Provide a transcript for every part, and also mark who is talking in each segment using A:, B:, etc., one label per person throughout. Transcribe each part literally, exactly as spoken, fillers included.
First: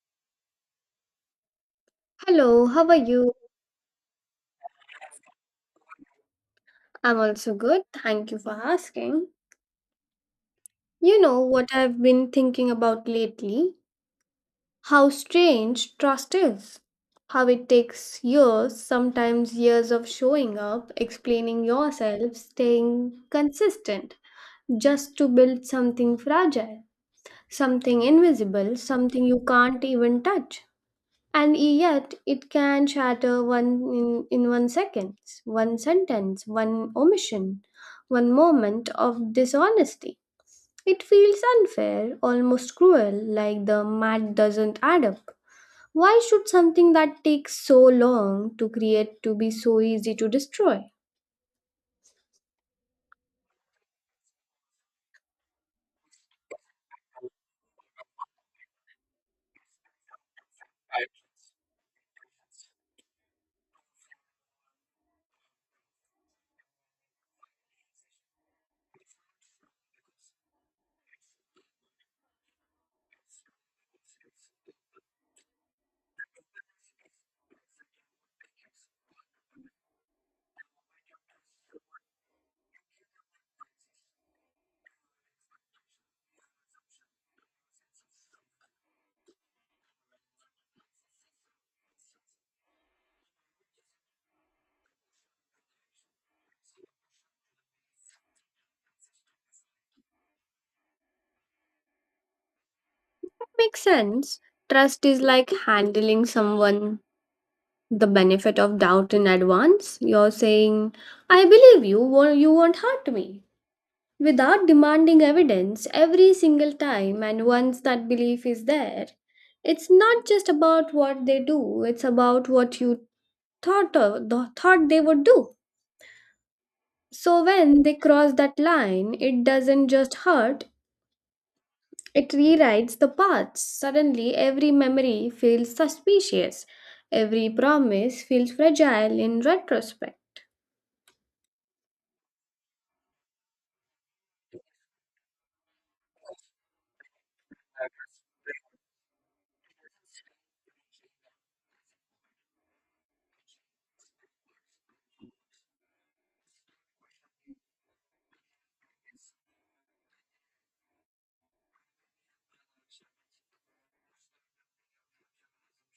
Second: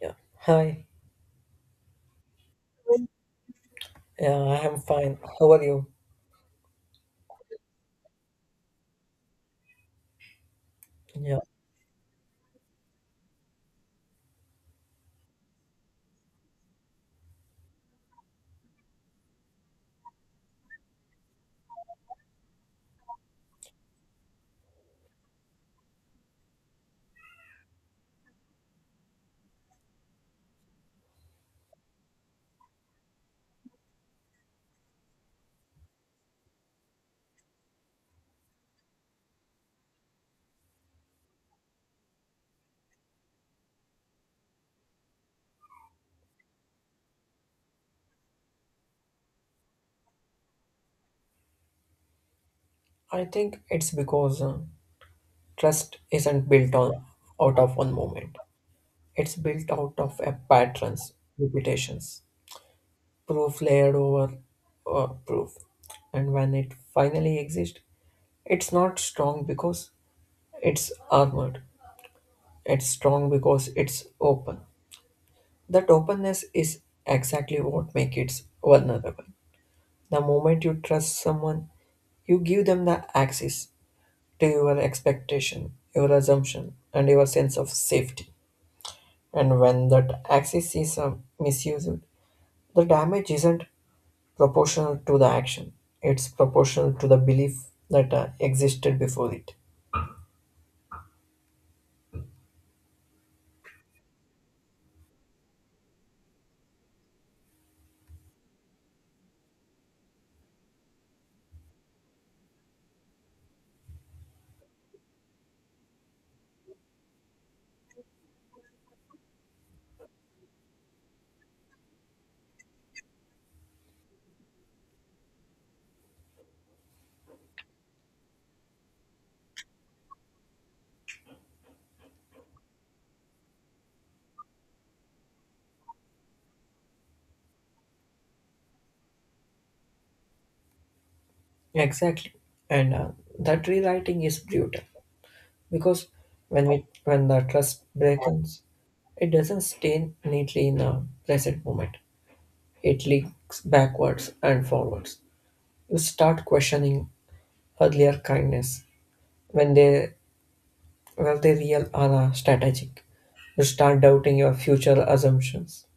A: Yeah. Hi.
B: Hello, how are you?
A: Yeah, I am fine. How are you?
B: I'm also good. Thank you for asking. You know
A: Yeah.
B: what I've been thinking about lately? How strange trust is. How it takes years, sometimes years of showing up, explaining yourself, staying consistent, just to build something fragile, something invisible, something you can't even touch. And yet it can shatter one in, in one second, one sentence, one omission, one moment of dishonesty. It feels unfair, almost cruel, like the math doesn't add up. Why should something that takes so long to create to be so easy to destroy? It
A: I think it's because uh, trust isn't built on out of one moment. It's built out of a patterns, repetitions, proof layered over uh, proof. And when it finally exists, it's not strong because it's armored. It's strong because it's open. That openness is exactly what makes it vulnerable. The moment you trust someone, you give them the access to your expectation, your assumption, and your sense of safety. And when that axis is uh, misused, the damage isn't proportional to the action, it's proportional to the belief that uh, existed before it.
B: makes sense. Trust is like handling someone the benefit of doubt in advance. You're saying, I believe you, wo- you won't hurt me. Without demanding evidence every single time, and once that belief is there, it's not just about what they do, it's about what you thought of, the thought they would do. So when they cross that line, it doesn't just hurt, it rewrites the path. Suddenly every memory feels suspicious, every promise feels fragile in retrospect.
A: Exactly. And uh, that rewriting is brutal because when we when the trust breaks, it doesn't stay neatly in the present moment. It leaks backwards and forwards. You start questioning earlier kindness when they Will the real are uh, strategic. You start doubting your future assumptions.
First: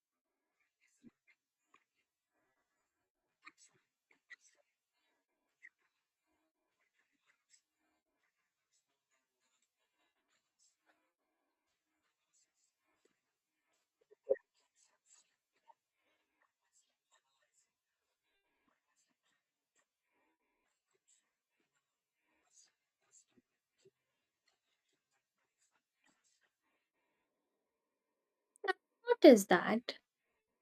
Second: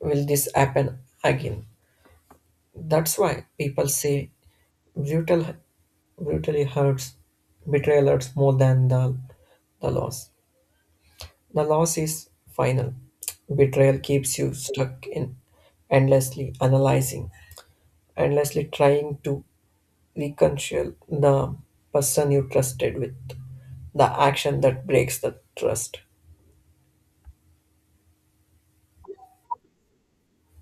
A: Will this happen again? That's why people say brutal, brutally hurts, betrayal hurts more than the, the loss. The loss is final. Betrayal keeps you stuck in endlessly analyzing, endlessly trying to reconcile the person you trusted with the action that breaks the trust.
B: Notice that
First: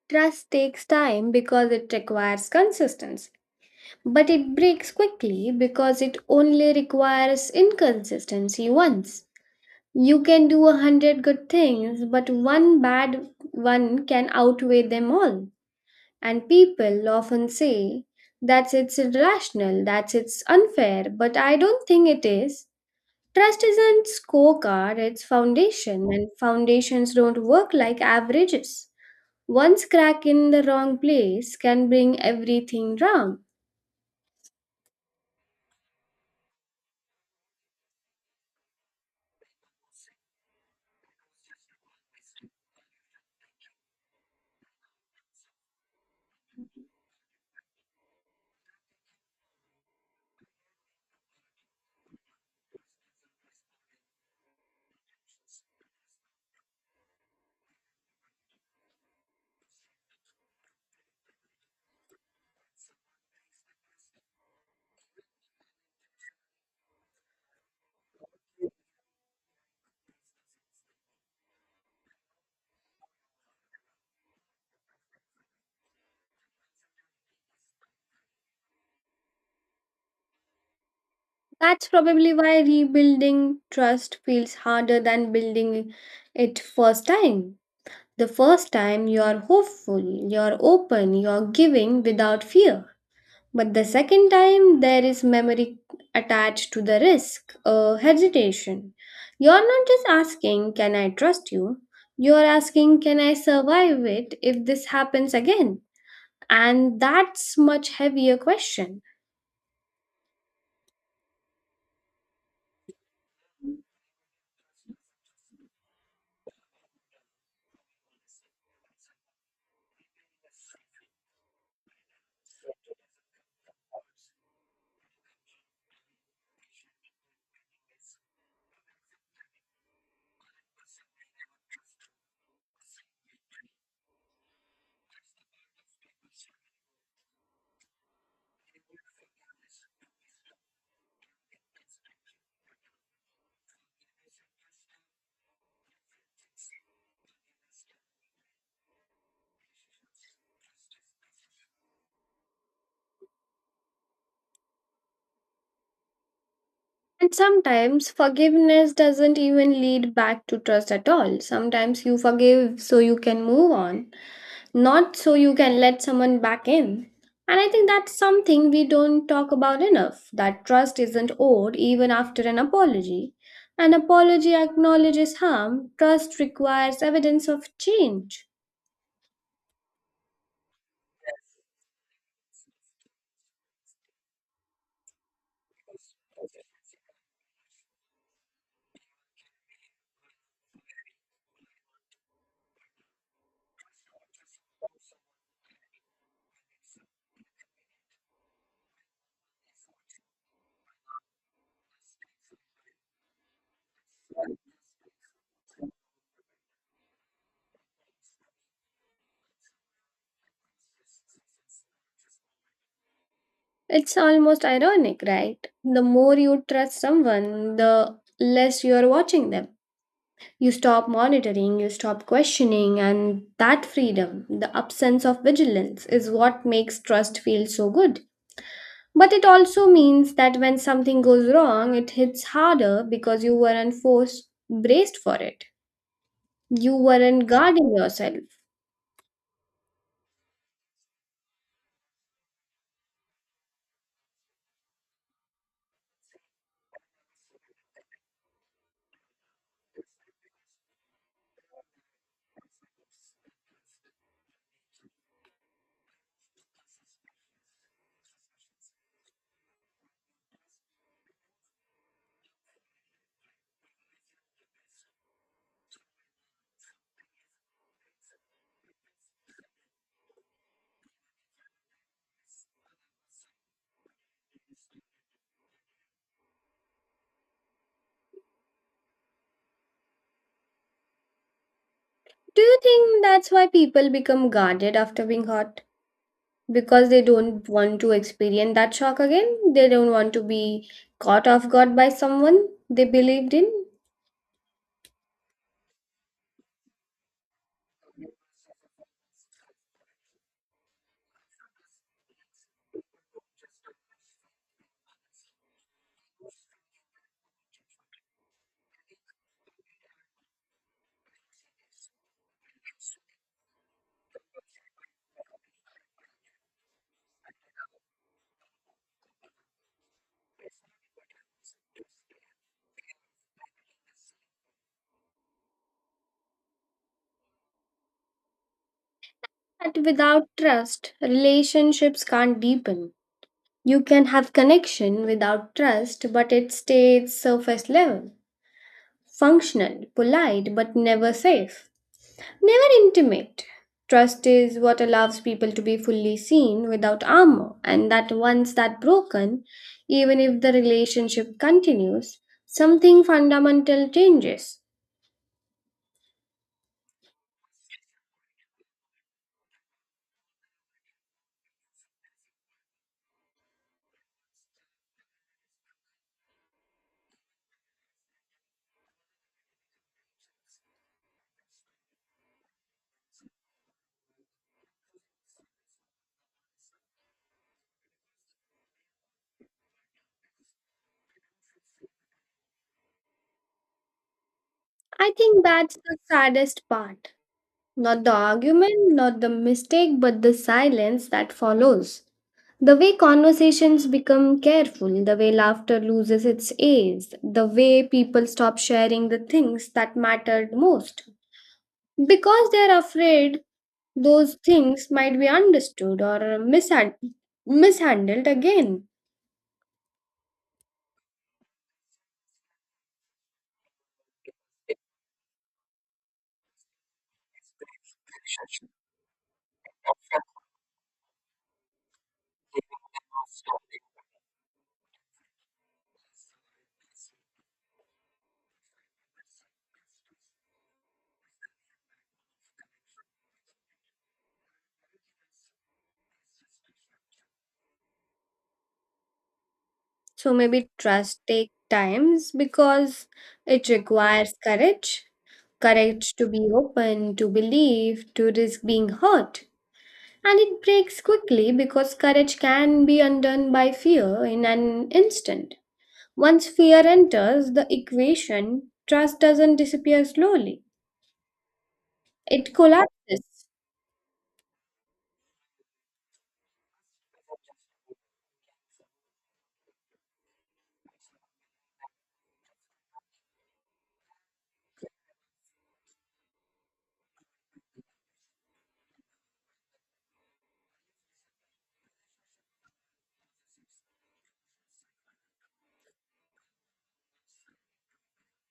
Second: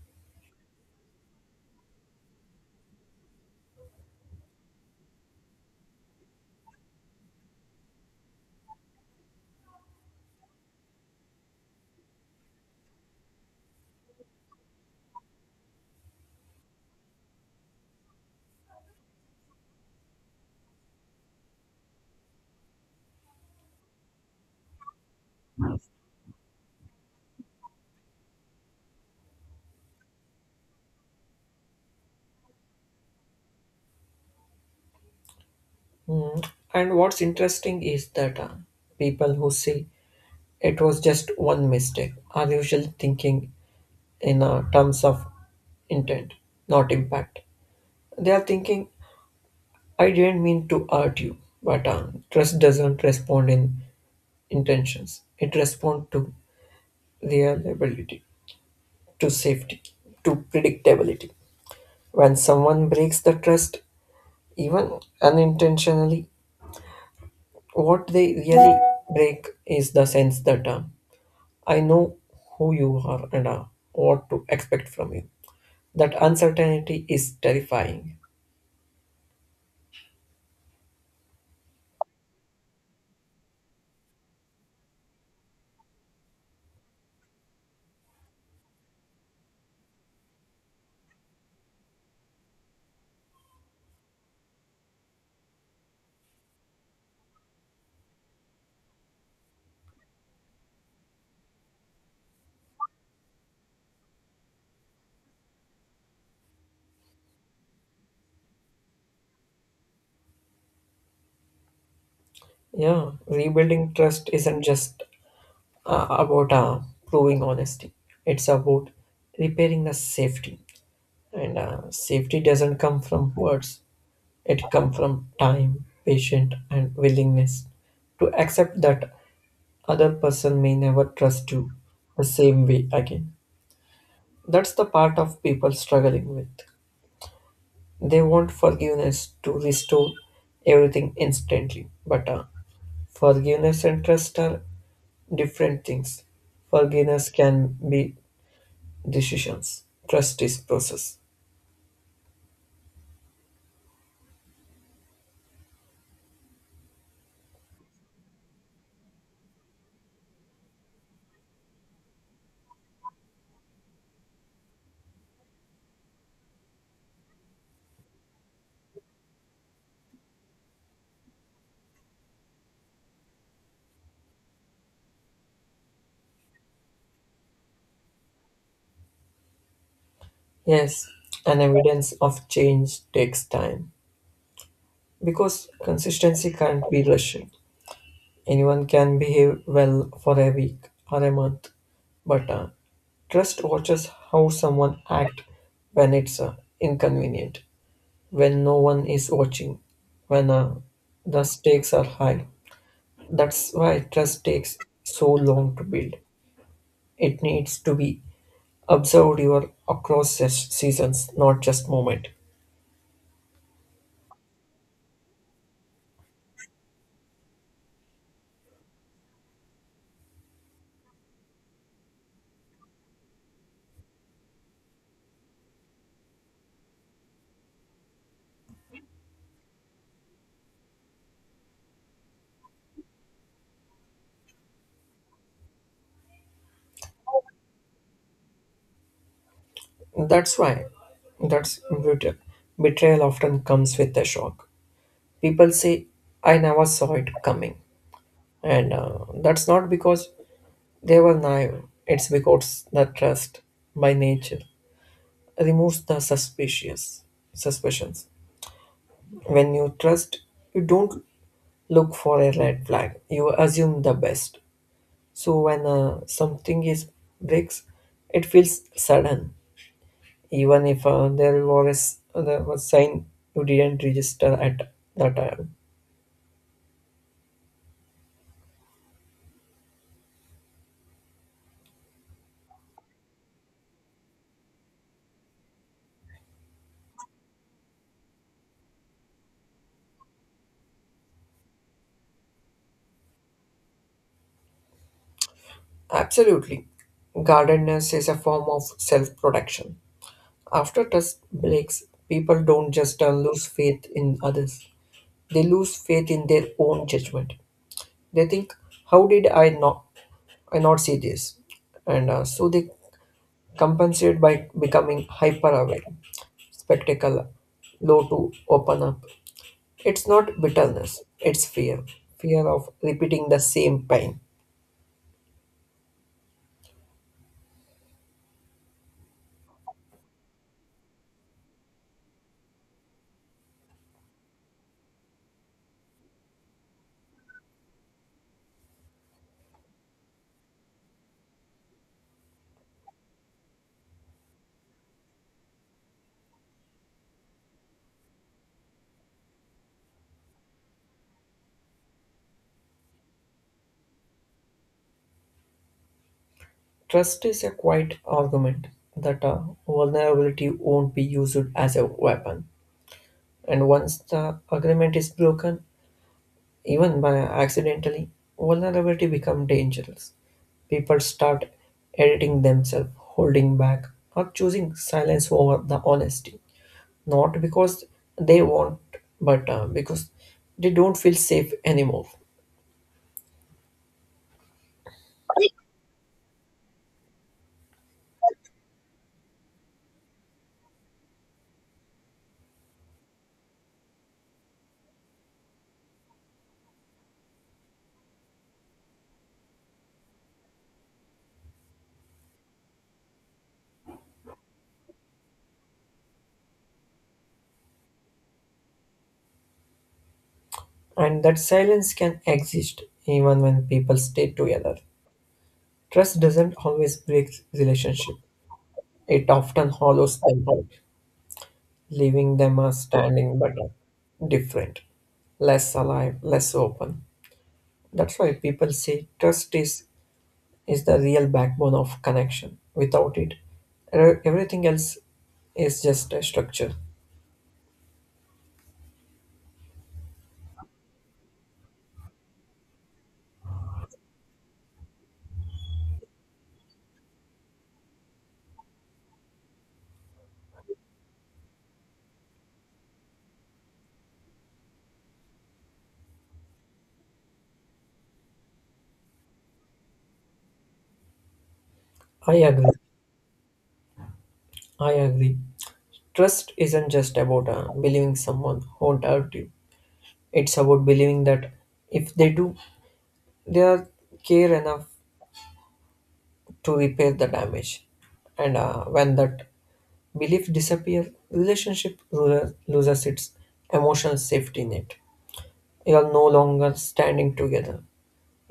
B: trust takes time because it requires consistency. But it breaks quickly because it only requires inconsistency once. You can do a hundred good things, but one bad one can outweigh them all. And people often say that's it's irrational, that's it's unfair, but I don't think it is. Trust isn't scorecard, it's foundation, and foundations don't work like averages. One crack in the wrong place can bring everything down.
A: Mm. And what's interesting is that uh, people who say it was just one mistake are usually thinking in uh, terms of intent, not impact. They are thinking, I didn't mean to hurt you, but uh, trust doesn't respond in intentions. It responds to reliability, to safety, to predictability. When someone breaks the trust, even unintentionally, what they really break is the sense that. Uh, I know who you are and uh, what to expect from you. That uncertainty is terrifying.
B: That's probably why rebuilding trust feels harder than building it first time. The first time you're hopeful, you're open, you're giving without fear. But the second time there is memory attached to the risk, a hesitation. You're not just asking, can I trust you? You're asking, can I survive it if this happens again? And that's much heavier question.
A: Yeah, rebuilding trust isn't just uh, about uh, proving honesty, it's about repairing the safety. And uh, safety doesn't come from words, it comes from time, patience, and willingness to accept that other person may never trust you the same way again. That's the part of people struggling with. They want forgiveness to restore everything instantly, but uh, forgiveness and trust are different things. Forgiveness can be decisions, trust is process.
B: And sometimes forgiveness doesn't even lead back to trust at all. Sometimes you forgive so you can move on, not so you can let someone back in. And I think that's something we don't talk about enough, that trust isn't owed even after an apology. An apology acknowledges harm, trust requires evidence of change.
A: Yes, and evidence of change takes time because consistency can't be rushed. Anyone can behave well for a week or a month, but uh, trust watches how someone acts when it's uh, inconvenient, when no one is watching, when uh, the stakes are high. That's why trust takes so long to build. It needs to be observed your across se- seasons, not just moment.
B: It's almost ironic, right? The more you trust someone, the less you're watching them. You stop monitoring, you stop questioning, and that freedom, the absence of vigilance, is what makes trust feel so good. But it also means that when something goes wrong, it hits harder because you weren't forced, braced for it. You weren't guarding yourself.
A: That's why that's brutal. Betrayal often comes with a shock. People say, "I never saw it coming," and uh, that's not because they were naive. It's because the trust, by nature, removes the suspicious suspicions. When you trust you don't look for a red flag, you assume the best. So when uh, something is breaks it feels sudden, even if uh, there was there was sign you didn't register at the time.
B: Do you think that's why people become guarded after being hurt? Because they don't want to experience that shock again? They don't want to be caught off guard by someone they believed in?
A: Absolutely. Guardedness is a form of self protection. After trust breaks, people don't just uh, lose faith in others, they lose faith in their own judgment. They think, how did I not, I not see this? And uh, so they compensate by becoming hyper aware, spectacle, low to open up. It's not bitterness, it's fear. Fear of repeating the same pain.
B: But without trust, relationships can't deepen. You can have connection without trust, but it stays surface level, functional, polite, but never safe, never intimate. Trust is what allows people to be fully seen without armor, and that once that broken, even if the relationship continues, something fundamental changes.
A: Trust is a quiet argument that uh, vulnerability won't be used as a weapon. And once the agreement is broken, even by accidentally, vulnerability become dangerous. People start editing themselves, holding back, or choosing silence over the honesty. Not because they want, but uh, because they don't feel safe anymore.
B: I think that's the saddest part. Not the argument, not the mistake, but the silence that follows. The way conversations become careful, the way laughter loses its edge, the way people stop sharing the things that mattered most. Because they are afraid those things might be understood or mishand- mishandled again.
A: And that silence can exist even when people stay together. Trust doesn't always break relationship. It often hollows them out, leaving them as standing but uh, different, less alive, less open. That's why people say trust is, is the real backbone of connection. Without it, er- everything else is just a structure.
B: So maybe trust takes times because it requires courage, courage to be open, to believe, to risk being hurt. And it breaks quickly because courage can be undone by fear in an instant. Once fear enters the equation, trust doesn't disappear slowly,
A: I
B: it
A: agree.
B: collapses.
A: I agree. Trust isn't just about uh, believing someone won't hurt you. It's about believing that if they do, they are care enough to repair the damage. And uh, when that belief disappears, relationship lo- loses its emotional safety net. You are no longer standing together.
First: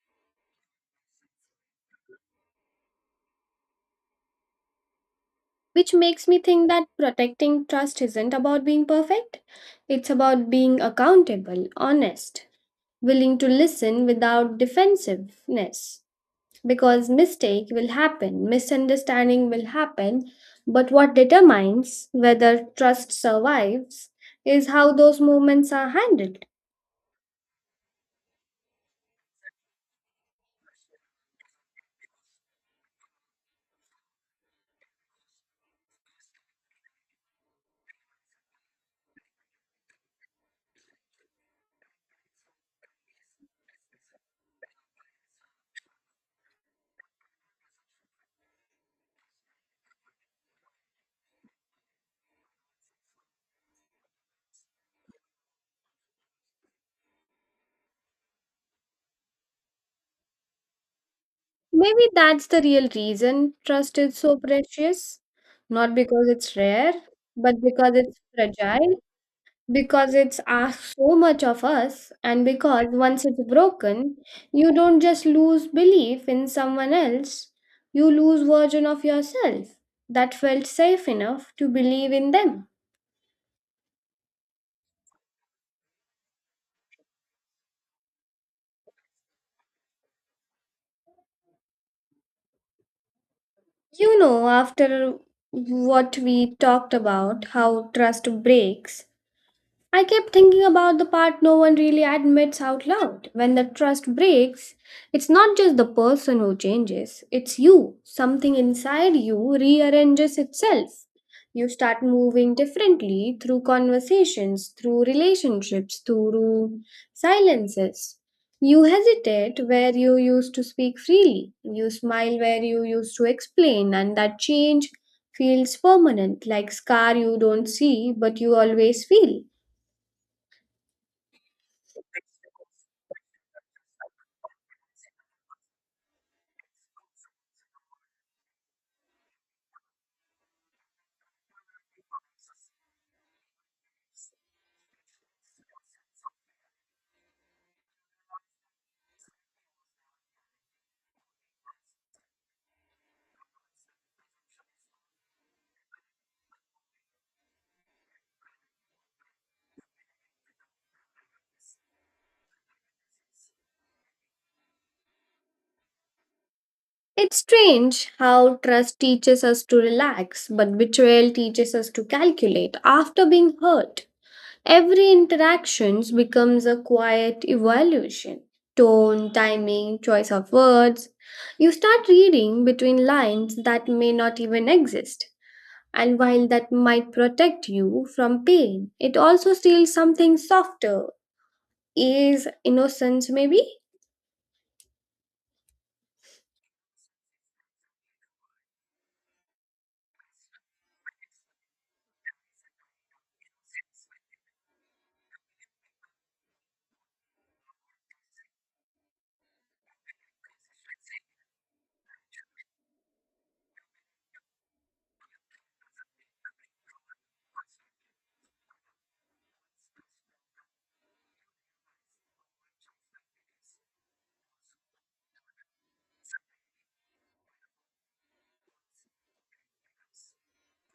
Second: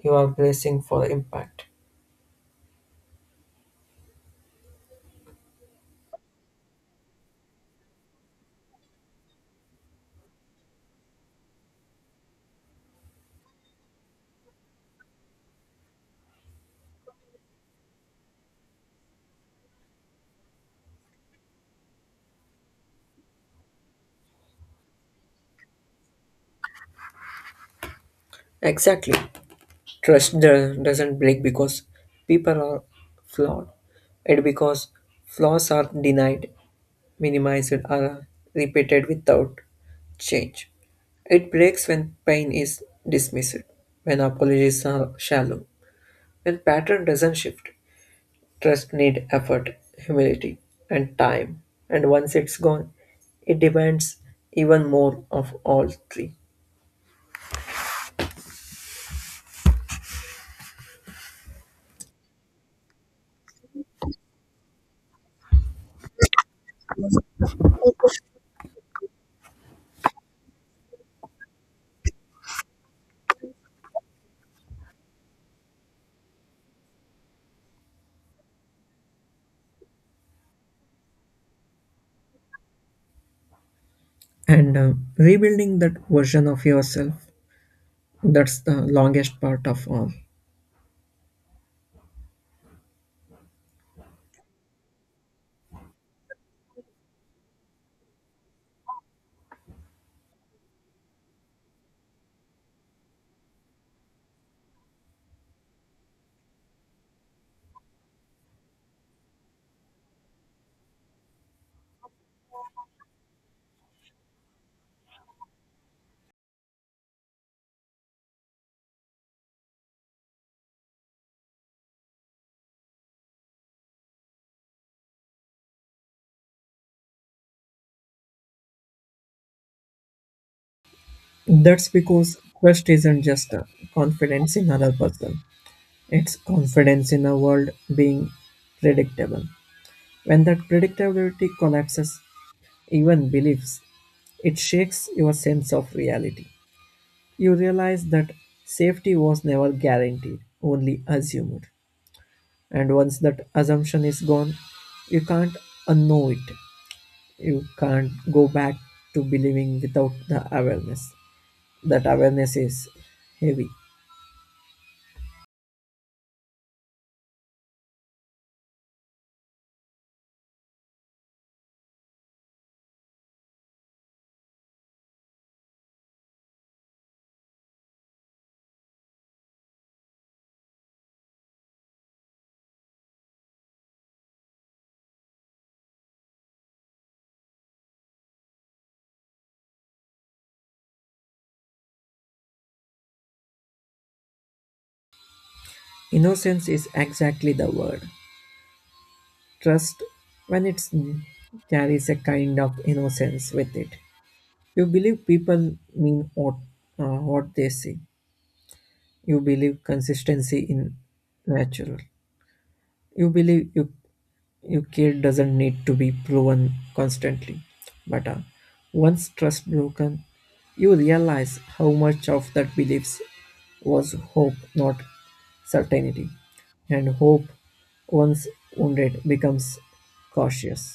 A: You are bracing for impact.
B: Which makes me think that protecting trust isn't about being perfect, it's about being accountable, honest, willing to listen without defensiveness. Because mistake will happen, misunderstanding will happen, but what determines whether trust survives is how those moments are handled.
A: Exactly. Trust do- doesn't break because people are flawed, and because flaws are denied, minimized, or repeated without change. It breaks when pain is dismissed, when apologies are shallow, when pattern doesn't shift. Trust need effort, humility, and time. And once it's gone, it demands even more of all three.
B: Maybe that's the real reason trust is so precious, not because it's rare, but because it's fragile, because it's asked so much of us, and because once it's broken you don't just lose belief in someone else, you lose version of yourself that felt safe enough to believe in them.
A: And uh, rebuilding that version of yourself, that's the longest part of all.
B: You know, after what we talked about how trust breaks, I kept thinking about the part no one really admits out loud. When the trust breaks, it's not just the person who changes, it's you. Something inside you rearranges itself. You start moving differently through conversations, through relationships, through silences. You hesitate where you used to speak freely. You smile where you used to explain, and that change feels permanent, like scar you don't see but you always feel.
A: That's because trust isn't just uh, confidence in other person. It's confidence in a world being predictable. When that predictability collapses, even beliefs, it shakes your sense of reality. You realize that safety was never guaranteed, only assumed. And once that assumption is gone, you can't unknow it. You can't go back to believing without the awareness. That awareness is heavy.
B: It's strange how trust teaches us to relax, but betrayal teaches us to calculate. After being hurt, every interaction becomes a quiet evaluation. Tone, timing, choice of words. You start reading between lines that may not even exist. And while that might protect you from pain, it also steals something softer. Is innocence, maybe?
A: Innocence is exactly the word. Trust, when it's carries a kind of innocence with it. You believe people mean what, uh, what they say. You believe consistency in natural. You believe you your care doesn't need to be proven constantly, but uh, once trust broken you realize how much of that beliefs was hope, not certainty. And hope once wounded becomes cautious.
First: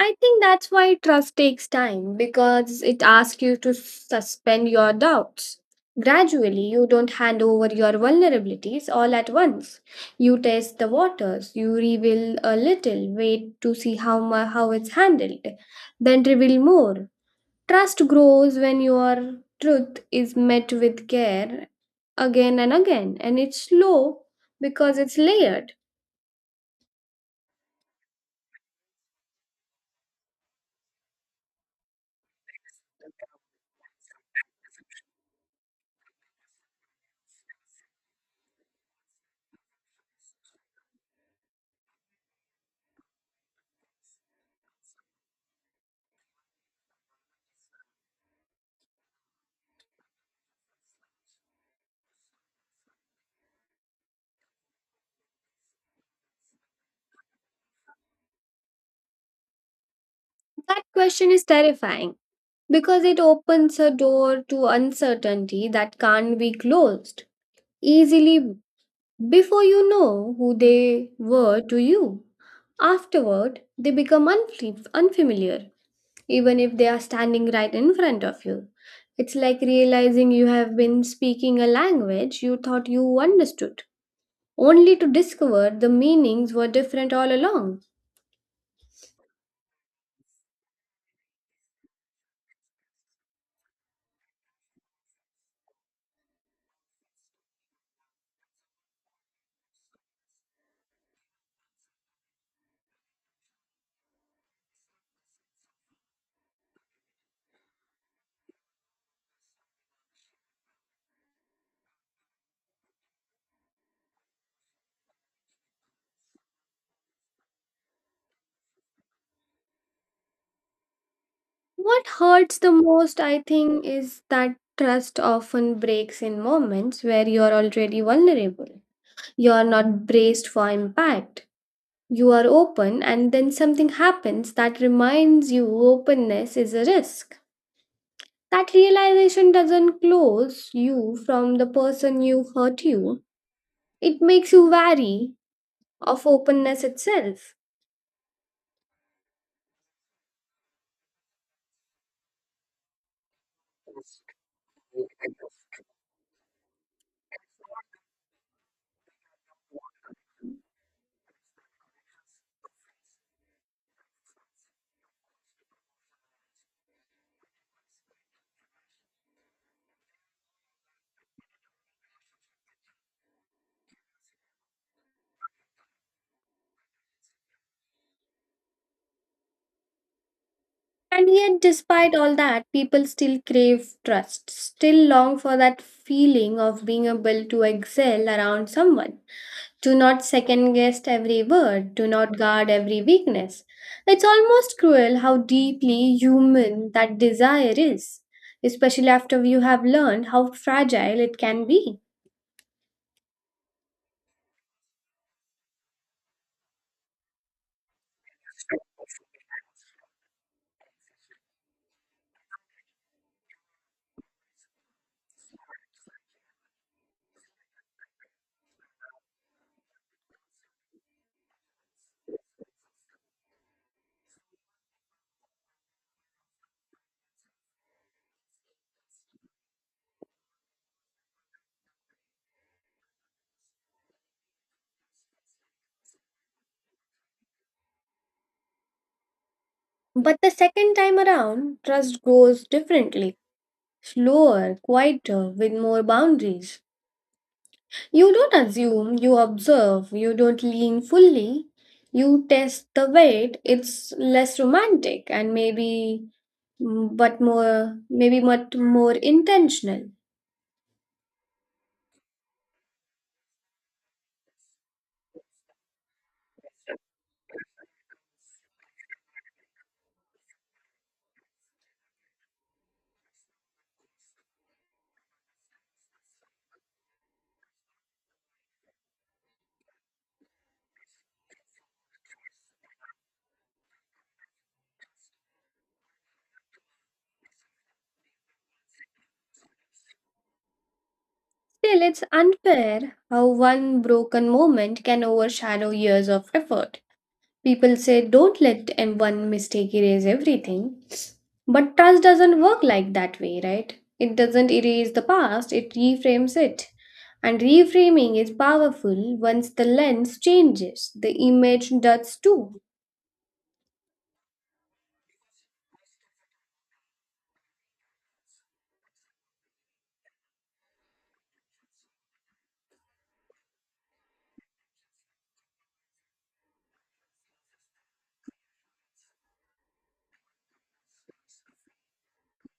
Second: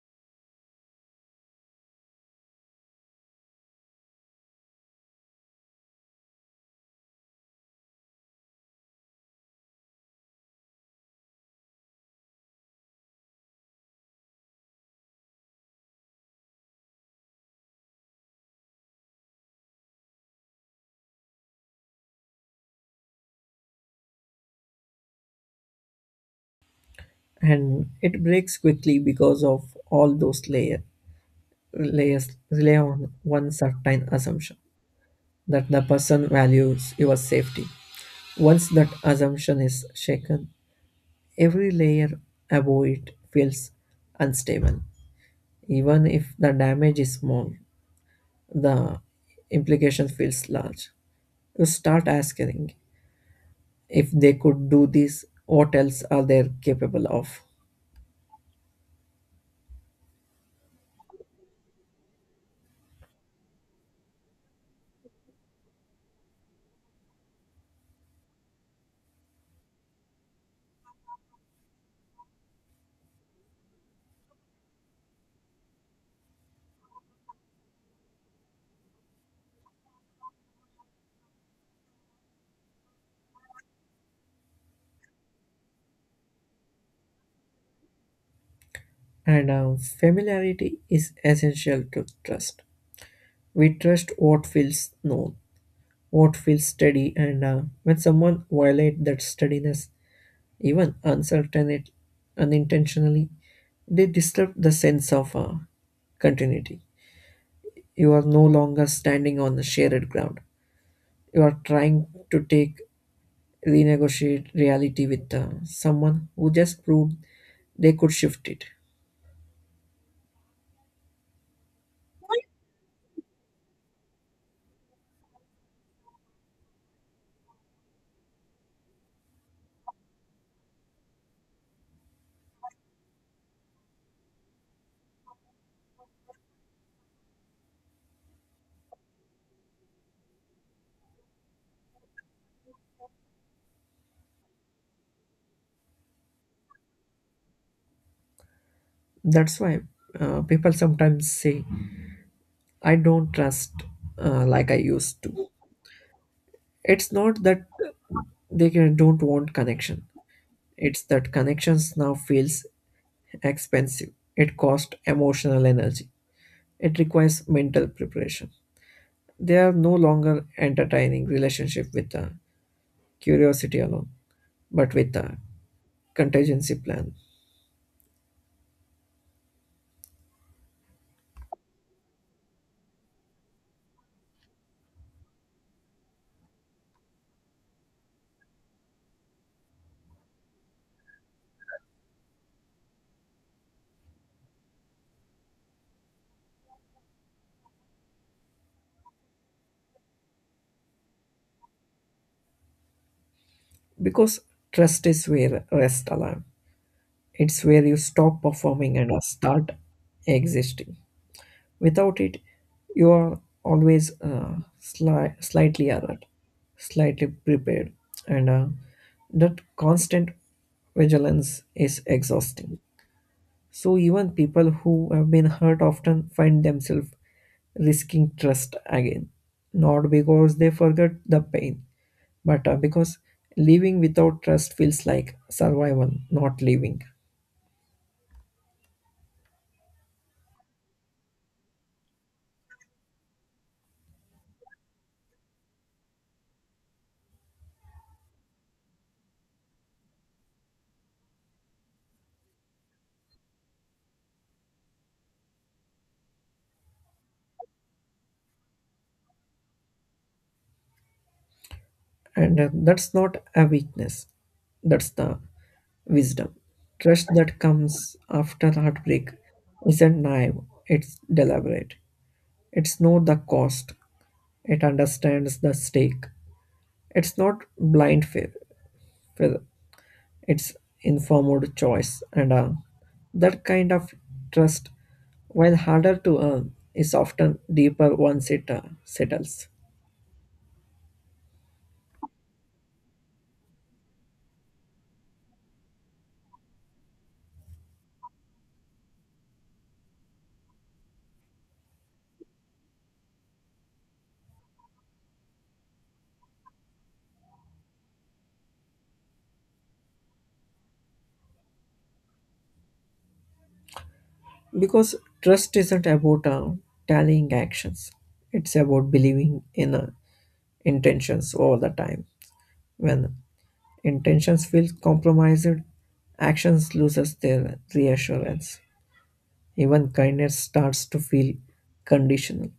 B: I think that's why trust takes time, because it asks you to suspend your doubts. Gradually, you don't hand over your vulnerabilities all at once. You test the waters, you reveal a little, wait to see how, mu- how it's handled, then reveal more. Trust grows when your truth is met with care again and again, and it's slow because it's layered.
A: And it breaks quickly because of all those layer, layers rely on one certain assumption that the person values your safety. Once that assumption is shaken, every layer above it feels unstable. Even if the damage is small, the implication feels large. You start asking, if they could do this, what else are they capable of?
B: That question is terrifying because it opens a door to uncertainty that can't be closed easily before you know who they were to you. Afterward, they become unf- unfamiliar, even if they are standing right in front of you. It's like realizing you have been speaking a language you thought you understood, only to discover the meanings were different all along.
A: And uh, familiarity is essential to trust. We trust what feels known, what feels steady, and uh, when someone violates that steadiness, even uncertain unintentionally, they disturb the sense of uh, continuity. You are no longer standing on the shared ground. You are trying to take renegotiate reality with uh, someone who just proved they could shift it.
B: What hurts the most, I think, is that trust often breaks in moments where you're already vulnerable. You're not braced for impact. You are open, and then something happens that reminds you openness is a risk. That realization doesn't close you from the person you hurt you, it makes you wary of openness itself.
A: That's why uh, people sometimes say, "I don't trust uh, like I used to." It's not that they can- don't want connection. It's that connections now feels expensive, it costs emotional energy, it requires mental preparation. They are no longer entertaining relationship with the curiosity alone, but with the contingency plan.
B: And yet, despite all that, people still crave trust, still long for that feeling of being able to excel around someone, to not second guess every word, to not guard every weakness. It's almost cruel how deeply human that desire is, especially after you have learned how fragile it can be.
A: Because trust is where rest alarm. It's where you stop performing and start existing. Without it, you are always uh, sli- slightly alert, slightly prepared, and uh, that constant vigilance is exhausting. So even people who have been hurt often find themselves risking trust again, not because they forget the pain, but uh, because living without trust feels like survival, not living.
B: But the second time around, trust grows differently, slower, quieter, with more boundaries. You don't assume, you observe, you don't lean fully, you test the weight. It's less romantic and maybe mm, but more maybe much more intentional.
A: And uh, that's not a weakness, that's the wisdom. Trust that comes after heartbreak isn't naive, it's deliberate. It's not the cost, it understands the stake. It's not blind faith, it's informed choice. And uh, that kind of trust, while harder to earn, is often deeper once it uh, settles.
B: Still, it's unfair how one broken moment can overshadow years of effort. People say don't let em- one mistake erase everything. But trust doesn't work like that way, right? It doesn't erase the past, it reframes it. And reframing is powerful once the lens changes, the image does too.
A: Because trust isn't about uh, tallying actions, it's about believing in uh, intentions all the time. When intentions feel compromised, actions loses their reassurance. Even kindness starts to feel conditional.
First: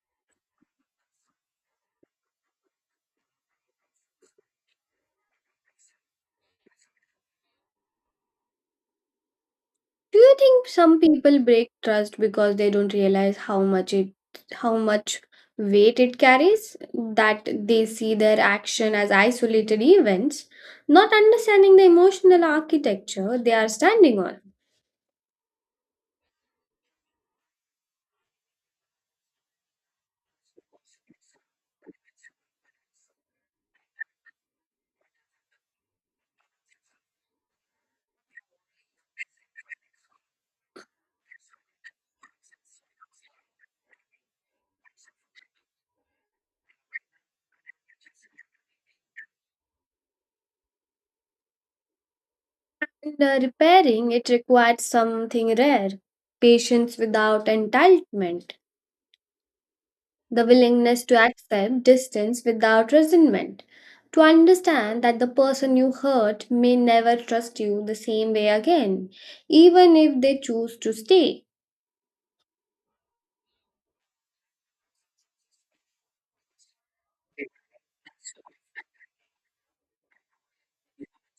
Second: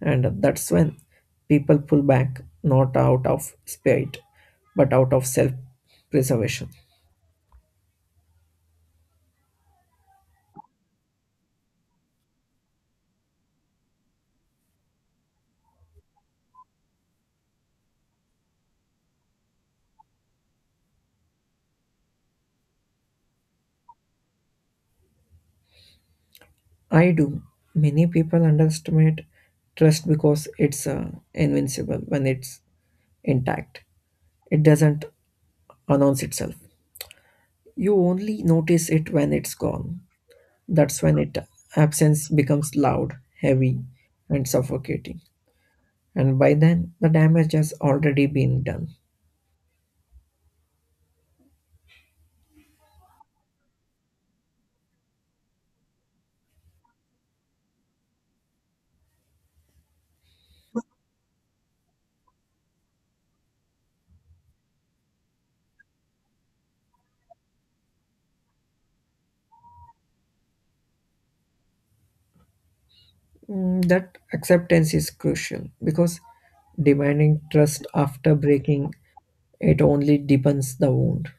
A: And that's when people pull back, not out of spite, but out of self preservation.
B: Do you think some people break trust because they don't realize how much it how much weight it carries, that they see their action as isolated events, not understanding the emotional architecture they are standing on?
A: I do. Many people underestimate trust because it's uh, invincible when it's intact. It doesn't announce itself. You only notice it when it's gone. That's when it absence becomes loud, heavy, and suffocating. And by then the damage has already been done.
B: And uh, repairing it required something rare, patience without entitlement, the willingness to accept distance without resentment, to understand that the person you hurt may never trust you the same way again, even if they choose to stay.
A: Mm, that acceptance is crucial because demanding trust after breaking it only deepens the wound.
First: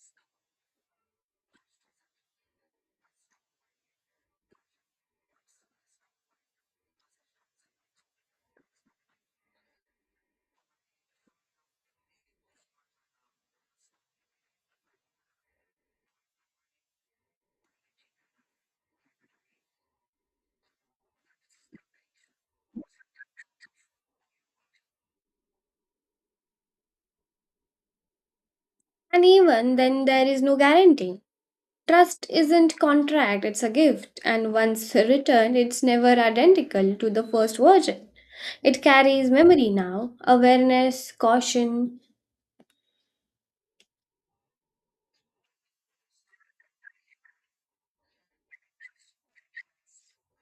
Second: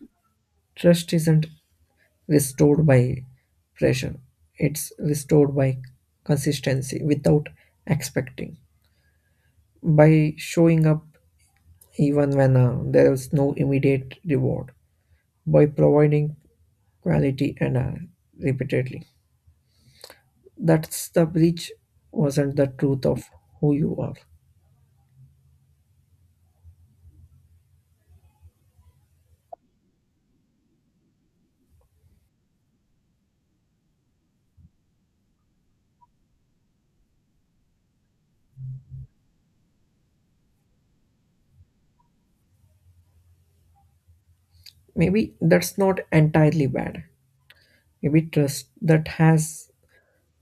A: Trust isn't restored by pressure, it's restored by consistency without expecting. By showing up even when uh, there is no immediate reward, by providing quality and uh, repeatedly. That's the breach, wasn't the truth of who you are.
B: And even then, there is no guarantee. Trust isn't contract, it's a gift, and once returned, it's never identical to the first version. It carries memory now, awareness, caution.
A: Maybe that's not entirely bad. Maybe trust that has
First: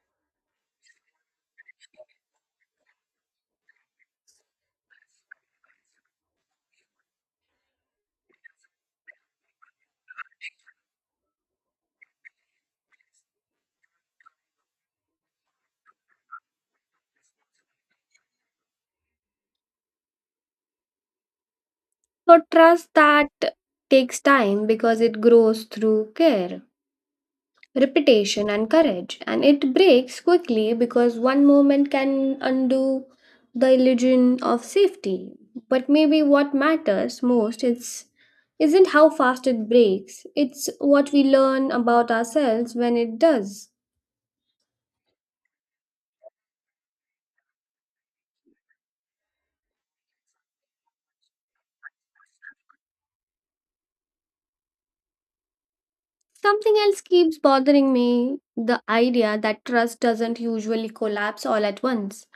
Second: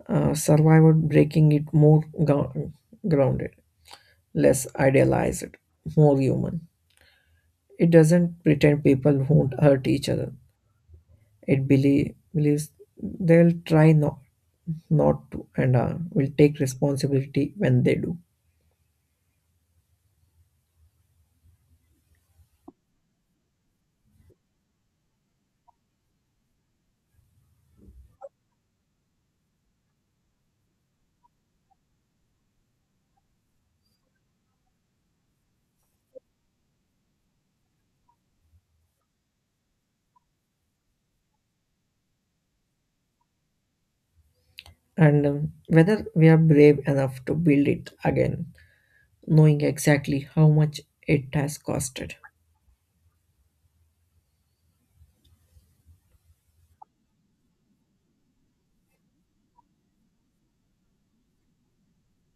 A: uh, survived breaking it more gro- grounded, less idealized, more human. It doesn't pretend people won't hurt each other. It belie- believes they'll try not, not to, and uh, will take responsibility when they do.
B: For trust that takes time because it grows through care, repetition, and courage, and it breaks quickly because one moment can undo the illusion of safety. But maybe what matters most is isn't how fast it breaks, it's what we learn about ourselves when it does.
A: And um, whether we are brave enough to build it again knowing exactly how much it has costed.
B: Something else keeps bothering me, the idea that trust doesn't usually collapse all at once.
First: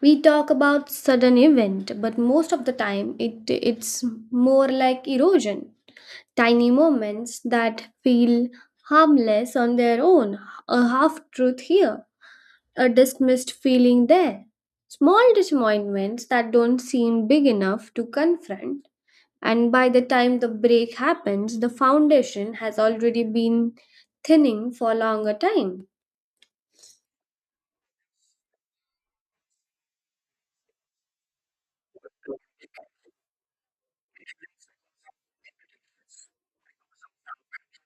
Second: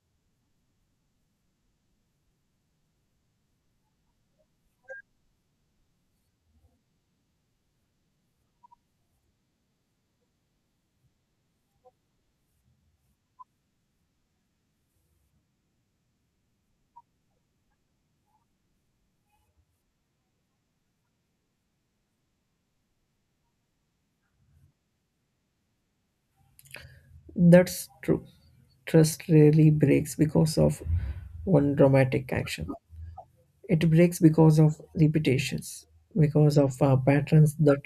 B: We talk about sudden event, but most of the time it it's more like erosion. Tiny moments that feel harmless on their own, a half truth here, a dismissed feeling there. Small disappointments that don't seem big enough to confront, and by the time the break happens, the foundation has already been thinning for a longer time.
A: That's true. Trust rarely breaks because of one dramatic action. It breaks because of repetitions, because of uh, patterns that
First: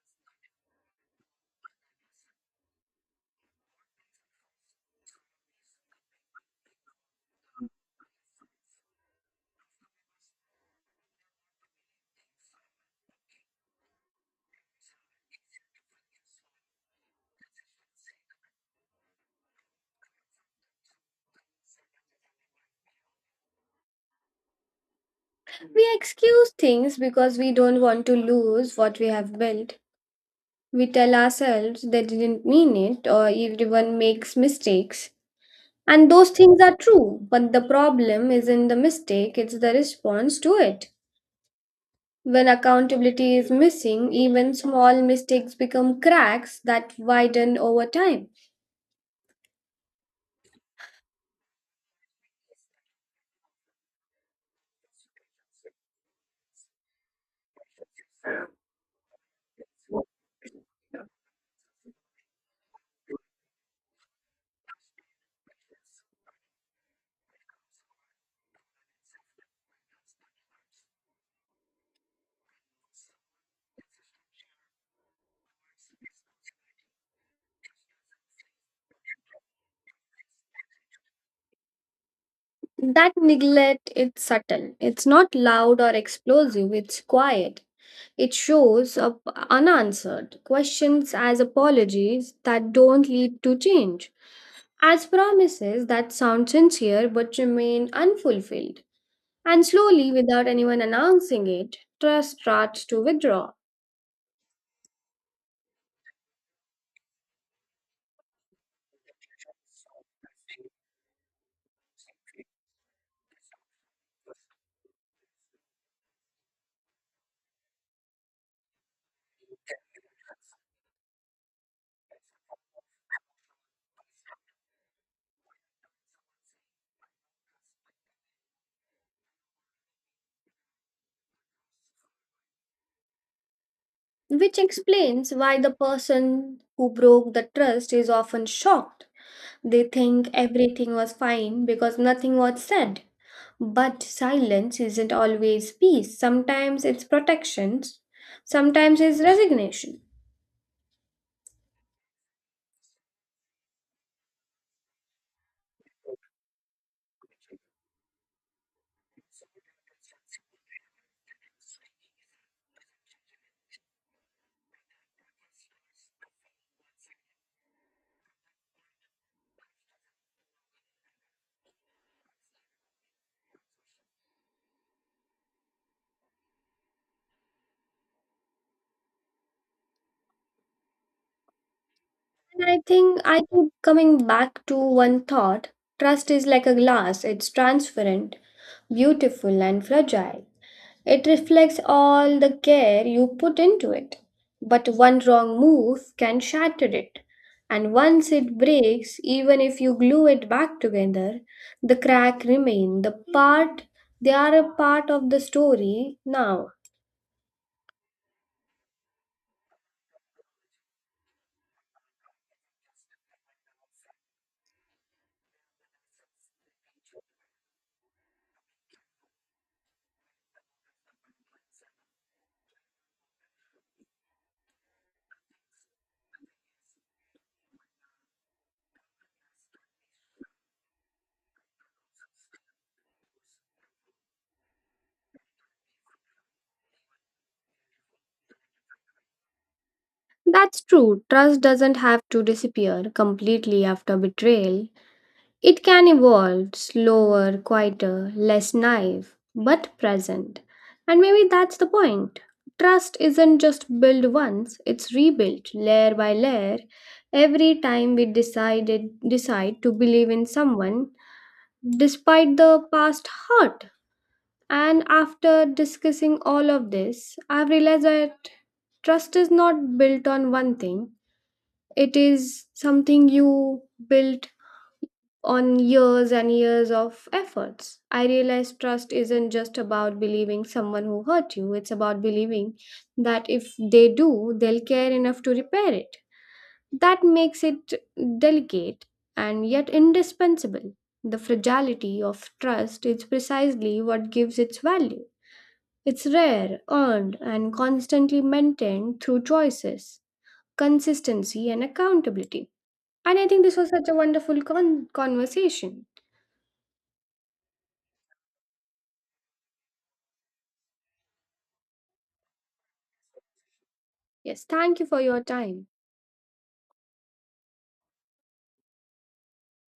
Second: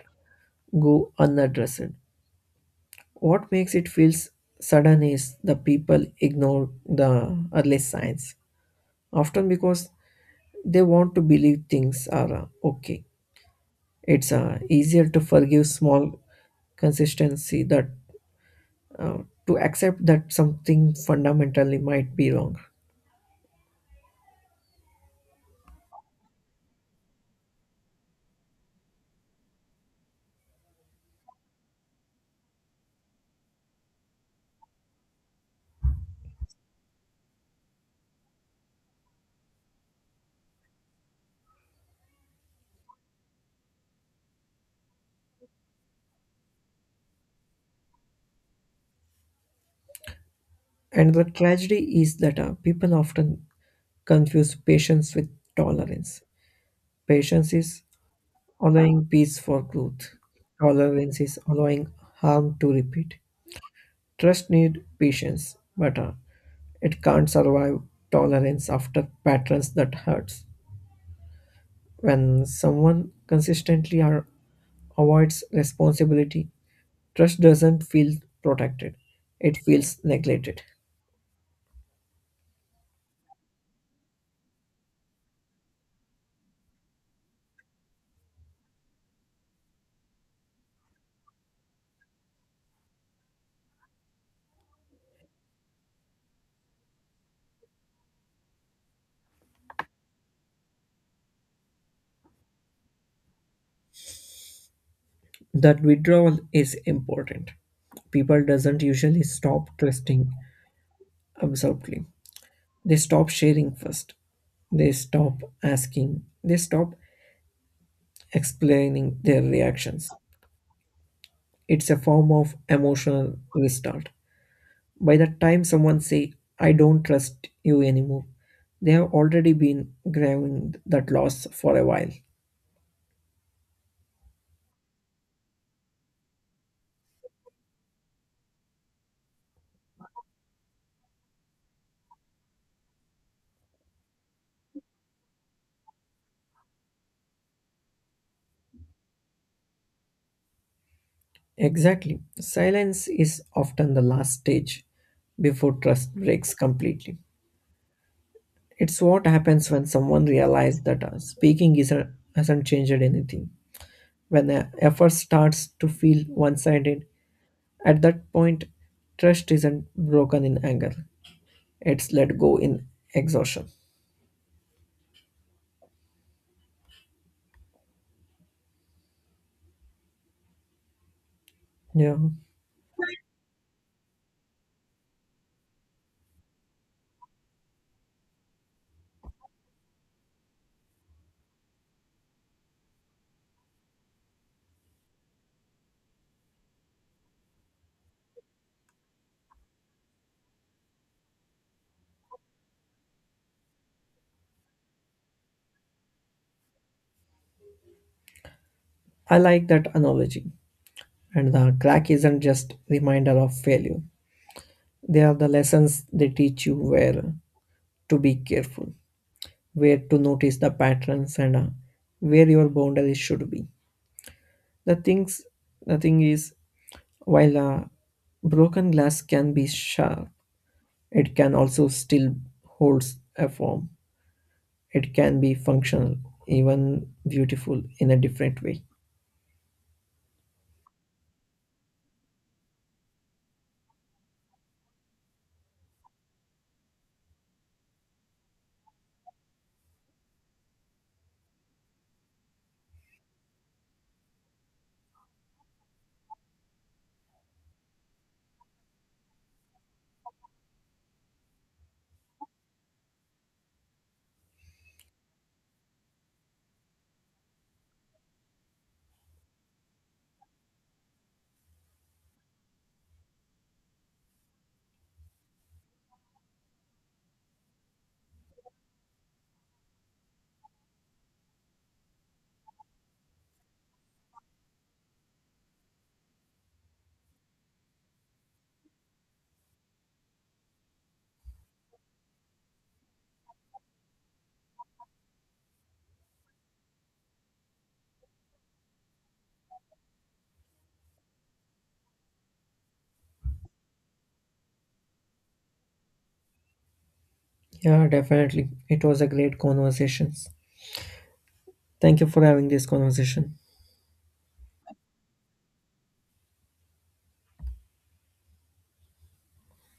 A: go unaddressed. What makes it feel sudden is the people ignore the early signs, often because they want to believe things are uh, okay. It's uh, easier to forgive small consistency that uh, to accept that something fundamentally might be wrong.
B: We excuse things because we don't want to lose what we have built. We tell ourselves they didn't mean it or everyone makes mistakes. And those things are true, but the problem isn't the mistake, it's the response to it. When accountability is missing, even small mistakes become cracks that widen over time.
A: And the tragedy is that uh, people often confuse patience with tolerance. Patience is allowing peace for growth. Tolerance is allowing harm to repeat. Trust need patience, but uh, it can't survive tolerance after patterns that hurts. When someone consistently or avoids responsibility, trust doesn't feel protected, it feels neglected.
B: That neglect it's subtle. It's not loud or explosive, it's quiet. It shows up unanswered questions as apologies that don't lead to change, as promises that sound sincere but remain unfulfilled. And slowly, without anyone announcing it, trust starts to withdraw,
A: That withdrawal is important. People doesn't usually stop trusting absolutely. They stop sharing first. They stop asking. They stop explaining their reactions. It's a form of emotional restart. By the time someone say, I don't trust you anymore, they have already been grieving that loss for a while.
B: which explains why the person who broke the trust is often shocked. They think everything was fine because nothing was said. But silence isn't always peace. Sometimes it's protections, sometimes it's resignation.
A: Exactly. Silence is often the last stage before trust breaks completely. It's what happens when someone realizes that uh, speaking is a, hasn't changed anything. When the effort starts to feel one sided, at that point, trust isn't broken in anger, it's let go in exhaustion. Yeah,
B: And I think I keep coming back to one thought, trust is like a glass, it's transparent, beautiful, and fragile. It reflects all the care you put into it. But one wrong move can shatter it. And once it breaks, even if you glue it back together, the crack remains. the part they are a part of the story now.
A: I like that analogy. And the crack isn't just reminder of failure, they are the lessons. They teach you where to be careful, where to notice the patterns, and uh, where your boundaries should be. the things the thing is, while a broken glass can be sharp, it can also still holds a form. It can be functional, even beautiful in a different way.
B: That's true. Trust doesn't have to disappear completely after betrayal. It can evolve slower, quieter, less naive, but present. And maybe that's the point. Trust isn't just built once, it's rebuilt layer by layer every time we decided decide to believe in someone despite the past hurt. And after discussing all of this, I've realized that trust is not built on one thing. It is something you build on years and years of efforts. I realized trust isn't just about believing someone who hurt you, it's about believing that if they do, they'll care enough to repair it. That makes it delicate and yet indispensable. The fragility of trust is precisely what gives its value. It's rare, earned, and constantly maintained through choices, consistency, and accountability. And I think this was such a wonderful con- conversation.
A: Yeah, definitely it was a great conversation. Thank you for having this conversation.
B: Yes, thank you for your time.